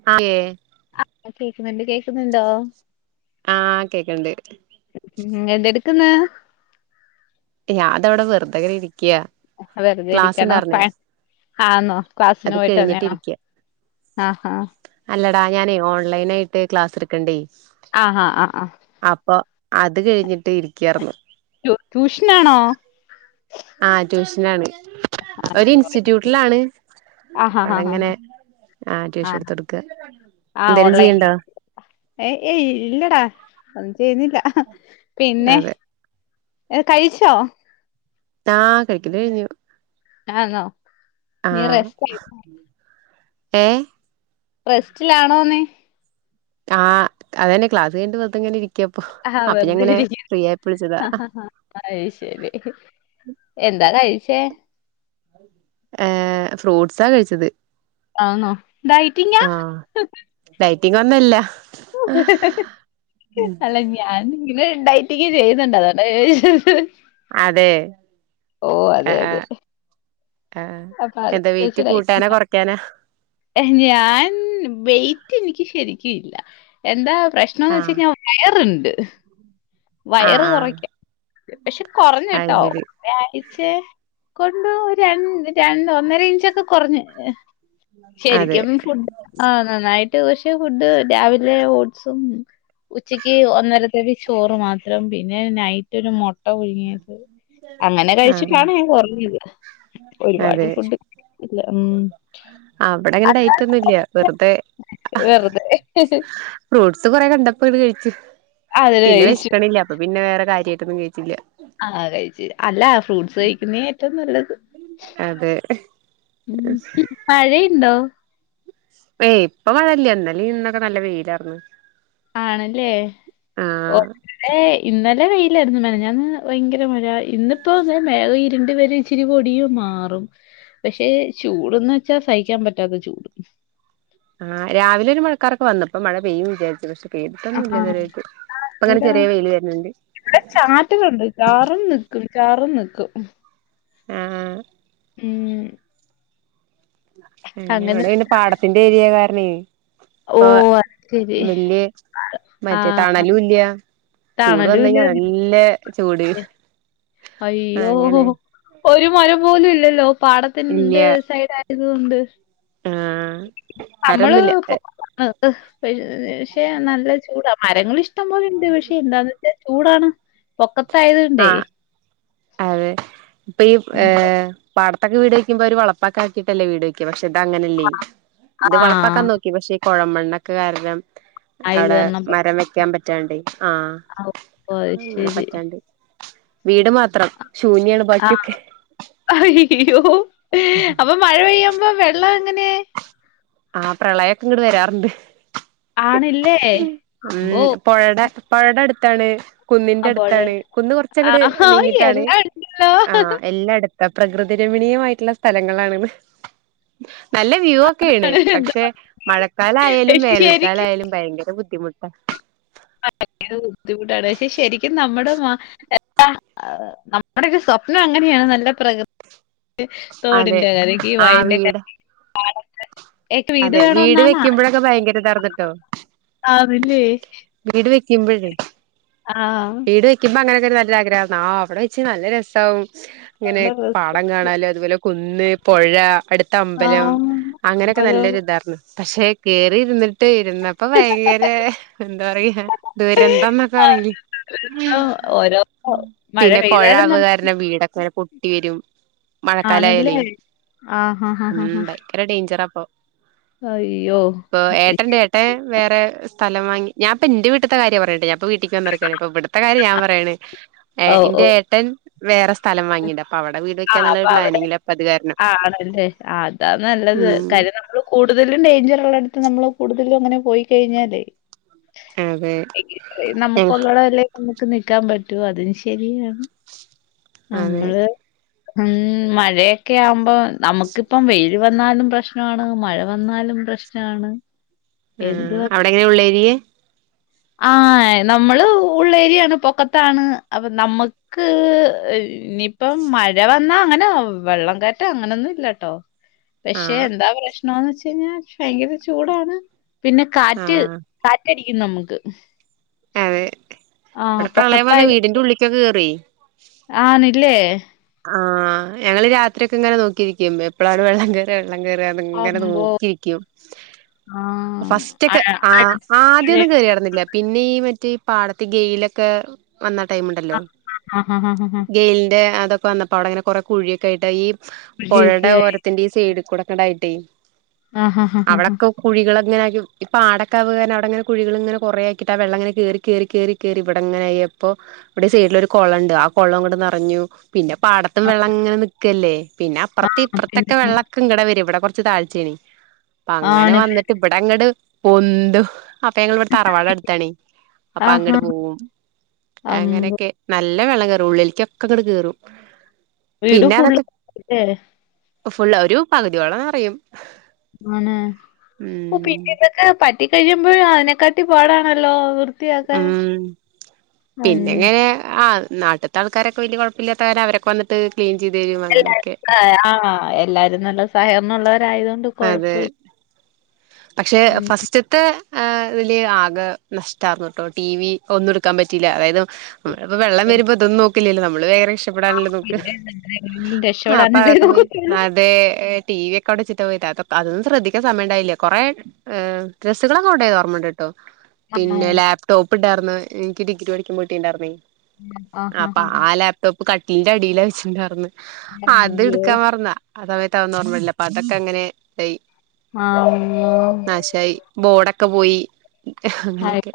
[unintelligible] ആ കേൾക്കുന്നുണ്ട് കേക്കുന്നുണ്ടോ ആഹ് കേക്കണ്ട് ഉം എന്തെടുക്കുന്ന് ഞാതവടെ വെറുതെ ങ്ങനെ ഇരിക്ക വെറുതെ ഇരിക്കണോ ആന്നോ ക്ലാസിന് അത് പോയിട്ട് വന്നെയാണോ കഴിഞ്ഞിട്ടിരിക്ക്യാ ആഹാ അല്ലടാ ഞാനേ ഓൺലൈൻ ആയിട്ട് ക്ലാസ് എടുക്ക്‌ ണ്ടേ ആ ആആഹ് ആ അപ്പൊ അത് കഴിഞ്ഞിട്ട് ഇരിക്കാർന്നു ട്യൂഷനാണോ? ആ ട്യൂഷനാണ് ആ ഒരു ശരി. ഇൻസ്റ്റിറ്റ്യൂട്ടിലാണ് ആഹാ ഹാ ഹാ അവിടെങ്ങനെ ഹാ ആ ട്യൂഷൻ എടുത്ത് കൊടുക്ക എന്തേലും ചെയ്യണ്ടോ ഏഹ് ഏയ് ഇല്ലടാ ഒന്നും ചെയ്യുന്നില്ല പിന്നെ അതെ ഏഹ് കഴിച്ചോ ആഹ് കഴിക്കല് കഴിഞ്ഞു ആന്നോ ഇനി ആഹ് റെസ്റ്റ് എടുക്കു ഏഹ് റെസ്റ്റിലാണോന്നെ ആഹ് അതന്നെ ക്ലാസ് കഴിഞ്ഞിട്ട് വെറുതെങ്ങനെ ഇരിക്കപ്പൊ ആഹാ അപ്പ ഞാ ങ്ങനെ ഫ്രീ ആയപ്പൊ വിളിച്ചതാ അയ് ശരി എന്താ കഴിച്ചേ ഏഹ് ഫ്രൂട്ട്സാ കഴിച്ചത് ആന്നോ ഡൈറ്റിങ്ങാ ഡയറ്റിങ്ങൊന്നല്ല [unintelligible] അല്ല ചി ഞാൻ പിന്നെ ഡൈറ്റിങ് ചെയ്യുന്നുണ്ട് അതോണ്ടാ ചോദിച്ചത് അതെ ഓ അതെ ആഹ് അതെ ആഹ് ആഹ് അപ്പൊ എന്താ വെയിറ്റ് കൂട്ടാനാ കൊറയ്ക്കാനാ ഏഹ് ഞാൻ വെയിറ്റ് എനിക്ക് ശരിക്കും ഇല്ല എന്താ പ്രശ്നംന്ന് ആഹ് വെച്ചയ്ഞ്ഞ വയറ്ണ്ട് ആഹ് വയറ് ആഹ് കുറക്ക പക്ഷെ അത് കുറഞ്ഞേട്ടോ ശരി ഒരാഴ്ച കൊണ്ട് രണ്ട് രണ്ട് ഒന്നര ഇഞ്ച് ഒക്കെ കൊറഞ്ഞു അതെ ശരിക്കും ഈ ഫുട് ആഹ് നന്നായിട്ട് പക്ഷെ ഫുഡ് രാവിലെ ഓട്സും ഉച്ചയ്ക്ക് ഒന്നരതവി ചോറ് മാത്രം പിന്നെ നൈറ്റ് നൈറ്റ് ഒരു മൊട്ട പുഴുങ്ങിയത് അങ്ങനെ ആഹ് കഴിച്ചിട്ടാണ് ഞാൻ കൊറഞ്ഞത് അതെ ഉം അവടെ അങ്ങനെ ഡൈറ്റൊന്നുംല്ല അല്ലാതെ വെറുതെ വെറുതെ ഫ്രൂട്ട്സ് കൊറേ കണ്ടപ്പോ ഇത് കഴിച്ചു അതിന് പിന്നെ കഴിച്ചു വെഷക്കണില്ല അപ്പൊ പിന്നെ വേറെ കാര്യായിട്ടൊന്നും കഴിച്ചില്ല ആഹ് കഴിച്ചു അല്ല ഫ്രൂട്ട്സ് കഴിക്കുന്നയാ ഏറ്റവും നല്ലത് അതെ ഉം മഴയിണ്ടോ ഏയ് ഇപ്പ മഴല്യ ഇന്നലെ ഇന്നൊക്കെ നല്ല വെയിലാർന്ന് ആണല്ലേ ആഹ് ഓഹ് ഏയ് ഇന്നലെ വെയ്യിലായിരുന്നു മെനിഞ്ഞാന്ന് ഭയങ്കര മഴ ഇന്നിപ്പോ ദേ മേഘം ഇരുണ്ടു വരി ഇച്ചിരി പൊടിയും മാറും പക്ഷെ ചൂട്ന്ന് വെച്ചാ സഹിക്കാൻ പറ്റാത്ത ചൂട് ആഹ് രാവിലെ ഒരു മഴക്കാറൊക്കെ വന്ന് അപ്പോ മഴ പെയ്യും വിചാരിച്ചു പക്ഷെ പെയ്തീട്ടൊന്നുല്ല ആഹ് ഇതുവരായിട്ടും ഇപ്പങ്ങനെ എന്താ ചെറിയ വെയില് വരുന്നുണ്ട് ഇവിടെ ചാറ്റലുണ്ട് ചാറും നിക്കും ചാറും നിക്കും ആഹ് ആഹ് ഉം ഉം അങ്ങനെ ഇവിടെ പിന്നെ പാടത്തിന്റെ ഏരിയ കാരണെ ഓ ഇപ്പൊ അത് ശരി വെല്ല്യ മറ്റേ ആഹ് തണലും ഇല്ല്യ ചൂട് വന്നഴിഞ്ഞാ തണലുല്ല നല്ല ചൂട് അയ്യോ അങ്ങനെ ഒരു മരം പോലും ഇല്ലല്ലോ ഇല്ല പാടത്തിന്റെ സൈഡ് ആ യത് കൊണ്ട് ആഹ് നമ്മള് മരൊന്നുല്ല പ് പക്ഷെ നല്ല ചൂടാ മരങ്ങളിഷ് ഷ്ടം പോലെ ഇണ്ട് പക്ഷെ എന്താന്ന് വെച്ചാൽ ചൂടാണ് പൊക്കത്തായത് കൊണ്ടേ ആഹ് അതെ ഇപ്പ ഈ ഏ ഉം. പാടത്തൊക്കെ വീട് വക്കുമ്പോ അവര് [unintelligible] പട്ടല്ലേ വീട് വക്ക പക്ഷെ ഇത് അങ്ങനെയല്ലേ ഇത് ആ വളപ്പൊക്കാൻ നോക്കി പക്ഷെ ഈ കുഴമെണ്ണൊക്കെ കാരണം ആയത് അവിടെ കാരണം പെ- മരം വെക്കാൻ പത്തണ്ട് ആഹ് ആ ഓ അത് അങ്ങനെ ശരി. പറ്റാണ്ട് വീട് മാത്രം ശൂന്യാണ് ആ ബാക്കിയൊക്കെ ആയോ അപ്പൊ മഴ പെയ്യുമ്പോ വെള്ള എങ്ങനെ ആ പ്രളയൊക്കെ ഇങ്ങട് വരാറുണ്ട് ആണല്ലേ? ഉം അമ്പോ! പുഴയുടെ പുഴയുടെ അടുത്താണ് കുന്നിന്റെ അപ്പോഴ് അടുത്താണ് കുന്ന് ആ കുറച്ചങ്ങട് നീങ്ങിട്ടാണ് എല്ലാം ഉണ്ടല്ലോ. ആ എല്ലാടു പ്രകൃതി രമണീയമായിട്ടുള്ള സ്ഥലങ്ങളാണ്ന്ന് നല്ല വ്യൂ ഒക്കെയാണ് എന്താ പക്ഷെ മഴക്കാലായാലും ശരിക്കും വേനൽക്കാലായാലും ഭയങ്കര ബുദ്ധിമുട്ടാ [unintelligible] ഭയങ്കര ബുദ്ധിമുട്ടാണ് പക്ഷെ ശരിക്കും നമ്മുടെ നമ്മുടൊക്കെ സ്വപ്നം അങ്ങനെയാണ് നല്ല പ്രകൃതി അതെ തോടിന്റെ കരക്ക് ആഹ് വഴിന്റെ കരി വീട് അതെ വീട് ആ- വെക്കുമ്പോഴൊക്കെ ഭയങ്കര ഇതാർന്നിട്ടോ ആണല്ലേ വീട് വെക്കുമ്പോഴേ ആഹ് വീട് വെക്കുമ്പോ അങ്ങനെയൊക്കെ ഒരു നല്ല ആഗ്രഹാന്ന് ആ അവിടെ വെച്ച് നല്ല രസാവും ഇങ്ങനെ നല്ല രസം. പാടം കാണാലൊ അതുപോലെ കുന്ന് പുഴ അടുത്ത് ആ അമ്പലം അങ്ങനെ ഓരോ നല്ലൊരു ഇതായര്ന്നു പക്ഷെ കേറി ഇരുന്നിട്ട് ഇരുന്ന പ്പൊ ഭയങ്കര എന്താ പറയ ദൂരന്തം എന്നൊക്കെ പറിയില്ലെ ഓരോ മഴ പിന്നെ പൊഴ പെയ്താലും അത് നമ്മ കാരണം വീടൊക്ക പൊട്ടി വരും ആണല്ലേ മഴക്കാലയാലേ ആഹ് ആഹ് ആഹ് ഉം ആഹ്. ഭയങ്കര ഡേഞ്ചറാ ഇപ്പൊം അയ്യോ ഇപ്പൊ ഏട്ടന്റെ ഏട്ടൻ വേറെ സ്ഥലം വാങ്ങി ഞാൻ ഇപ്പൊ ഇന്റെ വീട്ടിത്തെ കാര്യാ പറയണ്ട് ഞാൻ ഇപ്പോ വീട്ടക്ക് വന്നടക്കാണ് ഇപ്പോ ഇവിടുത്തെ കാര്യ ഞാൻ പറയണെ ഏ ഓ ഓ ഇന്റെ ഏട്ടൻ വേറെ സ്ഥലം വാങ്ങിണ്ട് അപ്പൊ അവിടെ വീട് ആ അപ്പൊ വെക്കാന്നുള്ളരു അവിടെ പ്ലാനിങ്ങില് അപ്പൊ അത് കാരണം ആണല്ലേ അതാ നല്ലത് ഉം കാര്യം നമ്മള് കൂടുതലും ഡേഞ്ചർ ഉള്ള അടുത്ത് നമ്മള് കൂടുതലും അങ്ങനെ പോയി കഴിഞ്ഞാലേ അതെ നമുക്ക് ഞങ്ങ ഒള്ളതല്ലേ നമുക്ക് നിക്കാൻ പറ്റു അതും ശരിയാണ് അതെ നമ്മള് ഉം മഴയൊക്കെ ആവുമ്പോ നമുക്കിപ്പം വെയ്ല് വന്നാലും പ്രശ്നമാണ് മഴ വന്നാലും പ്രശ്നം ആണ് ഉം അവ്ടെങ്ങനെ ഉള്ളേരിയെ ആഹ് നമ്മള് ഉള്ളേരിയാണ് പൊക്കത്താണ് അപ്പൊ നമ്മ ക്ക് ഇനിയിപ്പം മഴ വന്നാ അങ്ങനെ വെള്ളം കയറ്റം അങ്ങനൊന്നും ഇല്ലട്ടോ ആ പക്ഷേ എന്താ പ്രശ്നോന്ന് വെച്ച് കഴിഞ്ഞാ ഭയങ്കര ചൂടാണ് പിന്നെ ആ കാറ്റ് കാറ്റടിക്കും നമ്മക്ക് അതെ ഇവടെ പ്രളയം വന്ന വീടിന്റെ ഉള്ളിക്കൊക്കേ കേറോയ് ആണ്ല്ലേ ആഹ് ഞങ്ങള് രാത്രിയൊക്കെ ഇങ്ങനെ നോക്കിരിക്കും എപ്പളാണ് വെള്ളം കേറാ വെള്ളം കേറാ എന്ന് ന്ന്ങ്ങനെ അമ്പോ നോക്കിരിക്കും ആഹ് ഫസ്‌റ്റൊക്കെ ആഹ് അടുത്ത് പുഴ ആദ്യൊന്നും കേറ്യേര്ന്നില്ല പിന്നെ ഈ മറ്റേ ഈ പാടത്ത് ഗെയിലൊക്കേ വന്നാ ടൈമിണ്ടല്ലോ ആഹ് ആഹ് ആഹ് ആഹ് ഗെയിലിന്റെ അതൊക്കെ വന്നപ്പോ അവടങ്ങനെ കൊറേ കുഴിയൊക്കെ ആയിട്ട് ഈ പുഴയൊക്കെ പൊഴടെ ആയി ഓരത്തിന്റെ ഈ സൈഡിക്കൂടൊക്കെണ്ടായിട്ടേ ആഹ് ആഹ് ആഹ് അവടൊക്കെ കുഴികളിങ്ങനാക്കി ഇപ്പാടക്കാവേ കാരണം അവടെങ്ങനെ കുഴികളിങ്ങനെ കൊറേ ആക്കീട്ടാ വെള്ളങ്ങനെ കേറി കേറി കേറി കേറി ഇവടെങ്ങനായി അപ്പോ ഇവിടെ സൈഡിലൊരു കൊളണ്ട് ആ കൊളങ്ങട് നറഞ്ഞു. പിന്നെ പാടത്തും ആഹ് വെള്ളങ്ങനെ നിക്കല്ലേ പിന്നെ ആ അപ്പറത്തി ഇപ്പറത്തെക്കെ പിന്നെ വെള്ള ഇങ്ങടാ വരാ ഇവിടെ കൊറച്ച് താഴ്ച്ചേണേ അപ്പങ്ങനെ ആണല്ലേ. വന്നിട്ട് ഇവിടെ അങ്ങട് പൊന്തും. അപ്പോ ഞങ്ങളിവടെ തറവാട് അടുത്താണേ അപ്പോ ആഹാ. അങ്ങട്ട് പോവും അമ്പ് അങ്ങനൊക്കെ നല്ല വെള്ളം കേറും ഉള്ളില്ക്കൊക്കെങ്ങട് കേറും. വീട് പിന്നെ ഫുള്ള് അതൊക്കെ ല്ലേ? ഫുൾ ഒരു പകുതിയോളം നറയും. ആണ് [unintelligible] പിന്നെ ഇതൊക്കെ പറ്റി കഴിയുമ്പഴ് അതിനെക്കാട്ടി പാടാണല്ലോ വൃ ഉം പിന്നെങ്ങനെ ആഹ് നാട്ടി ത്താൾക്കാരൊക്കെ വല്യേ കൊഴപ്പല്ലാത്ത കാരണം അവരൊക്കെ വന്നിട്ട് ക്ലീൻ ചെയ്ത് തരും അങ്ങനെക്കെ. ആഹ് എല്ലാരും നല്ല സഹകരണം ഉള്ളോരായതോണ്ട് കൊഴപ്പല്ല. പക്ഷേ ഫസ്റ്റ ത്തെ ഏഹ് വലിയ ആകെ നഷ്ടാർന്നുട്ടോ ടി വി ഒന്നും ഇടുക്കാൻ പറ്റിയില്ല അതായത് നമ്മളിപ്പോ വെള്ളം വരുമ്പോ ഇതൊന്നും നോക്കില്ലല്ലോ നമ്മള് വേഗം രക്ഷ പ്പെടാനല്ലേ നോക്കാ പിന്നെ എങ്ങനെയെങ്കിലും ആഹ് അപ്പോ രക്ഷപ്പെടാനല്ലേ അതൊക്കെ പോയി നോക്കത്തുള്ളൂ. ആ ടെ ടി വി ഒക്കെ അവടെ വെച്ചിട്ടാ പോയത് അതൊന്നും ശ്രദ്ധിക്കാൻ സമയണ്ടായില്ല. കൊറേ ഏഹ് ഡ്രസ്സ്‌കളൊക്കെ കൊണ്ടോയത് ഓർമ്മണ്ട്ട്ടോ ആണോ? പിന്നെ ലാപ് ടോപ്പിണ്ടാർന്ന് ഇനിക്ക് ഡിഗ്രി പഠിക്കുമ്പോ കിട്ടീണ്ടാർന്നേ അപ്പോ ആഹാഹാ. ആ ലാപ് ടോപ് കട്ടിലിന്റെ അടീലാ വച്ചിണ്ടാർന്ന് അത് അയ്യോ! ഇട്ക്കാൻ മറന്നാ ആ സമയത്ത് അതൊന്നും ഓർമ്മല്ല അപ്പ അതൊക്കെങ്ങനേ ഇതായി. [unintelligible] നാശായി ബോഡൊക്കെ പോയി അങ്ങനെയൊക്കെ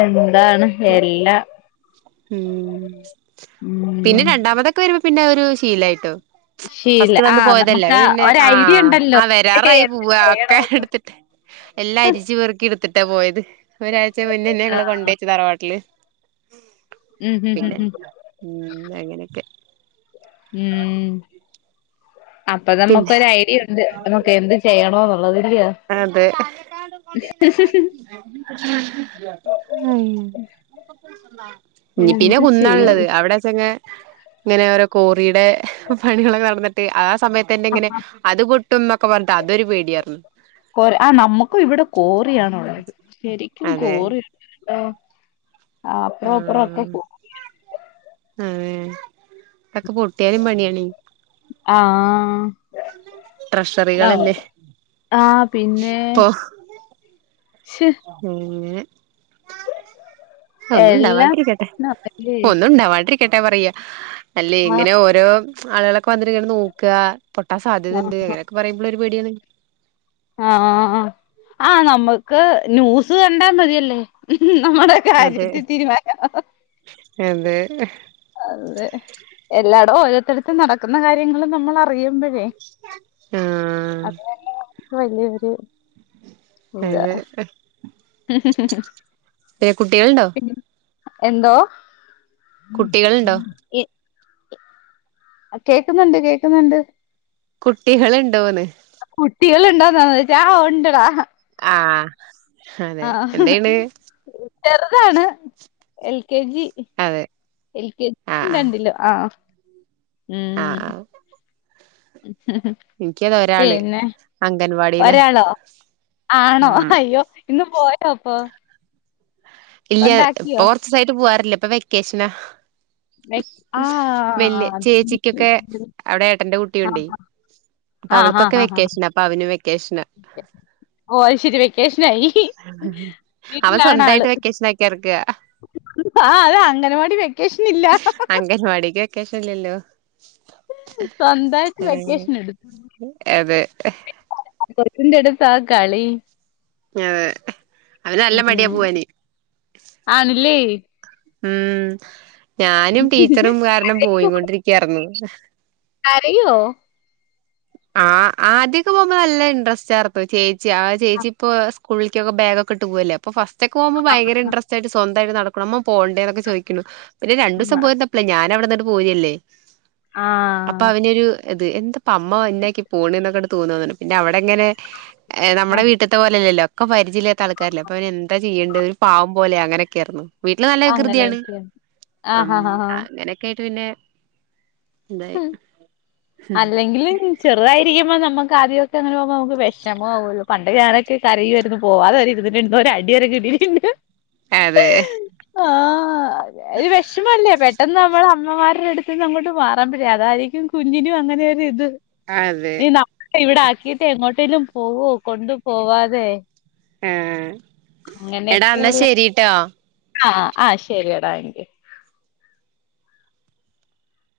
എന്താണ് എല്ലാ ഉം പിന്നെ ഉം. രണ്ടാമതൊക്കെ വരുമ്പോ പിന്നെ അതൊരു ശീലായിട്ടോ. ശീല ഫസ്റ്റ് ആ വന്ന് പോയതല്ലേ നമുക്ക് [unintelligible] പിന്നെ ഒരു ഐഡിയ ആഹ് ഉണ്ടല്ലോ ആ വരാറായി എന്ത് പൂവ്വാ ഒക്കെ ചെയ്യണോന്ന് ഇടുത്തിട്ട് എല്ലാ അരിച്ച് പെറുക്കി ഇടുത്തിട്ടാ പോയത് ഒരാഴ്ച മുന്നന്നേ ആ ഞങ്ങള് കൊണ്ടയച്ചു തറവാട്ടില്. ഉം ഉം ഉം പിന്നെ ഉം ഉം അങ്ങനെക്കെ. [unintelligible] അപ്പ പിന്നെ നമ്മക്കൊരു ഐഡിയ ഉണ്ട് നമുക്ക് എന്ത് ചെയ്യണോന്നുള്ളത് ഇല്ല്യോ? അതെ. ഉം ഇഞ്ഞ് പിന്നെ എന്ത് കുന്നാ ചെയ്യും ഇള്ളത് അവിടെച്ചങ്ങ് ഇങ്ങനെ ഓരോ കോറീടെ പണികളൊക്കെ നടന്നിട്ട് ആ സമയത്തന്നെ ഇങ്ങനെ അത് പൊട്ടുന്നൊക്കെ പറഞ്ഞിട്ട് അതൊരു പേടിയാർന്നു. കോര ആഹ് നമ്മുക്കും ഇവിടെ കോറിയാണുള്ളേ ശരിക്കും അതെ കോറി ഓഹ് അപ്പറം ഇപ്പറം ഒക്കെ കോ ഏഹ് ഇതൊക്കെ പൊട്ടിയാലും പണിയാണേ. ആഹ് ട്രഷറികളല്ലേ [unintelligible] ആഹ് പിന്നെ ശ്ശേ ഉം എല്ലാം ഒന്നുണ്ടാവാണ്ടിരിക്കട്ടെ പ്രശ്നമാല്ലേ ഒന്നുണ്ടവാണ്ടിരി ക്കട്ടെ പറയാ അല്ലേ ആ ഇങ്ങനെ ഓരോ ആളുകളൊക്കെ വന്നിട്ട് ഇങ്ങനെ നോക്കാ പൊട്ടാൻ സാധ്യത ഇണ്ട് ഇങ്ങനൊക്കെ പറയുമ്പള് ഒരു പേടിയാണ്. ആഹ് ആഹ് ആഹ്. ആഹ് നമ്മക്ക് ന്യൂസ് കണ്ടാ മതിയല്ലേ. നമ്മളെ അതെ കാര്യത്തി തീരുമാനാവും. അതെ അതെ. എല്ലാടും ഓരോരുത്തരതും നടക്കുന്ന കാര്യങ്ങള് നമ്മള് അറിയുമ്പഴേ. ആഹ് അത് തന്നെ ഇക് വെല്ല്യൊര് ഏത് കുട്ടികളുണ്ടോ എന്തോ കുട്ടികള്ണ്ടോ? അഹ് കേക്ക്ന്ന്ണ്ട് കേക്ക്ന്ന്ണ്ട്. കുട്ടികള്ണ്ടോന്ന്. കുട്ടിയേള്ണ്ടോന്നാണോ ചോയിച്ചേ ആഹ് ഉണ്ടടാ. ആഹ് അതെ ആഹ് എന്തെയ്യ്ണ് ചെറുതാണ് എൽ കെ ജി. അതെ എൽ കെ ജി ആഹ് രണ്ടിലും ആഹ്. ആഹ് ഉം ആഹ് ആഹ് എനിക്കതാ ഒരാള് പിന്നെ അംഗൻവാടിയിലാ ഒരാളോ ആണോ ഉം അയ്യോ ഇന്ന് പോയോ അപ്പൊ ഇല്ല. കൊണ്ടാക്കിയോ ഇപ്പൊ കൊർചീസായിട്ട് പോവാറില്ല ഇപ്പ വെക്കേഷനാ. ആ വെല്യ ചേച്ചിക്കൊക്കെ അവടെ ഏട്ടന്റെ കുട്ടിയുണ്ടേ. അപ്പവൾക്കൊക്കെ വെക്കേഷനാ അപ്പൊ അവനും വെക്കേഷനാ. ഓഹ് അത് ശരി വെക്കേഷനായി. വീട്ടിലാണ് ആള്. ന്നെക്കെർക്കാ. ആഹ് അത അംഗനവാടി വെക്കേഷനില്ലാ. പരിവാടിക്ക് വെക്കേഷെല്ലല്ലോ. സ്വന്തായിട്ട് വെക്കേഷൻ എടുത്തു. അതെ. പോതിന്റെ ടുത്താ കളി ഞ് അതെ അവന് നല്ല ഉം മടിയാ ഉം പോവാന് ആണ് ല്ലേ. ഉം ഞാനും ടീച്ചറും കാരണം പോയികൊണ്ടിരിക്ക്യാർന്നു. കരയോ ആഹ്. ആദ്യൊക്കെ പോകുമ്പോ നല്ല ഇൻട്രസ്റ്റ് ആർപ്പ് ചേച്ചി ആ ചേച്ചി ഇപ്പോ സ്കൂളിക്കൊക്കെ ബേഗൊക്കെ ഇട്ട് പോവല്ലേ അപ്പോ ഫസ്റ്റ് ഒക്കെ പോകുമ്പം ഭയങ്കര ഇൻഡ്രസ്റ്റ് ആയിട്ട് സ്വ ന്തായിട്ട് നടക്കണം അമ്മ പോണ്ടേ ന്നൊക്കെ ചോയിക്കുണു. പിന്നെ രണ്ടൂസം പോയി വന്നപ്പ്ളേ ഞാനവിടന്നിട്ന്ന്ങ്ങട്ട് പോരല്ലേ. ആഹ് അപ്പവനൊരു ഇത് എന്ത പ്പ അമ് മ വര്നേക്ക് പോണ്ന്നൊക്കാണ്ട് തോന്നാന്നർഞ്. പിന്നെഅവിടെ ങ്ങനെ നമ്മുടെ വീ ട്ട്ത്തെ പോലല്ലല്ലൊ ഒക്ക പരിചയില്ലാത്ത ആൾക്കാരല്ല അപ്പപിന്നെ എന്താ ചെയ്യണ്ട് ഒരു പാവം പോലെ അങ്ങനൊക്കെയാർന്നു. വീട്ടില് നല്ല വികൃതിയാണ്. അങ്ങനെയൊക്കെയ അം ആഹ് ആഹ് ആഹ് അങ്ങനെയൊക്കെ ആയിട്ട് പിന്നെ ഇതായി. ഉം അല്ലെങ്കിലും ചെറുതായിരിക്കുമ്പം നമ്മ ക്കാദ്യവൊക്കെ അങ്ങനെ പോവുമ്പോ നമുക്ക് വെഷമാവൊല്ലോ. പണ്ട് ഞാനൊക്കെ കരയുവാരുന്നു പോവാതെ വരെ ഇരുന്നിട്ട്ണ്ട്. ഒരടിവരെ കിട്ടീട്ട്ണ്ട്. അതെ ആഹ് ഒര് വെ ഷമ അല്ലേ പെട്ടെന്ന് നമ്മൾ അമ്മമാരുടെ അടുത്ത്ന്ന് അങ്ങോട്ട് മാറാൻ പറ്റില്ല അതായിരിക്കും കു കുഞ്ഞിനും അങ്ങനെരു ഇത് അതെ ഇവിട ആക്കീട്ട് എങ്ങോട്ടേലും പോവോ കൊണ്ട്പോവാതെ ആഹ് എടാ എന്നാ ശരിട്ടോ ആഹ് ആ ശരിയടാ ടാങ്ക് യു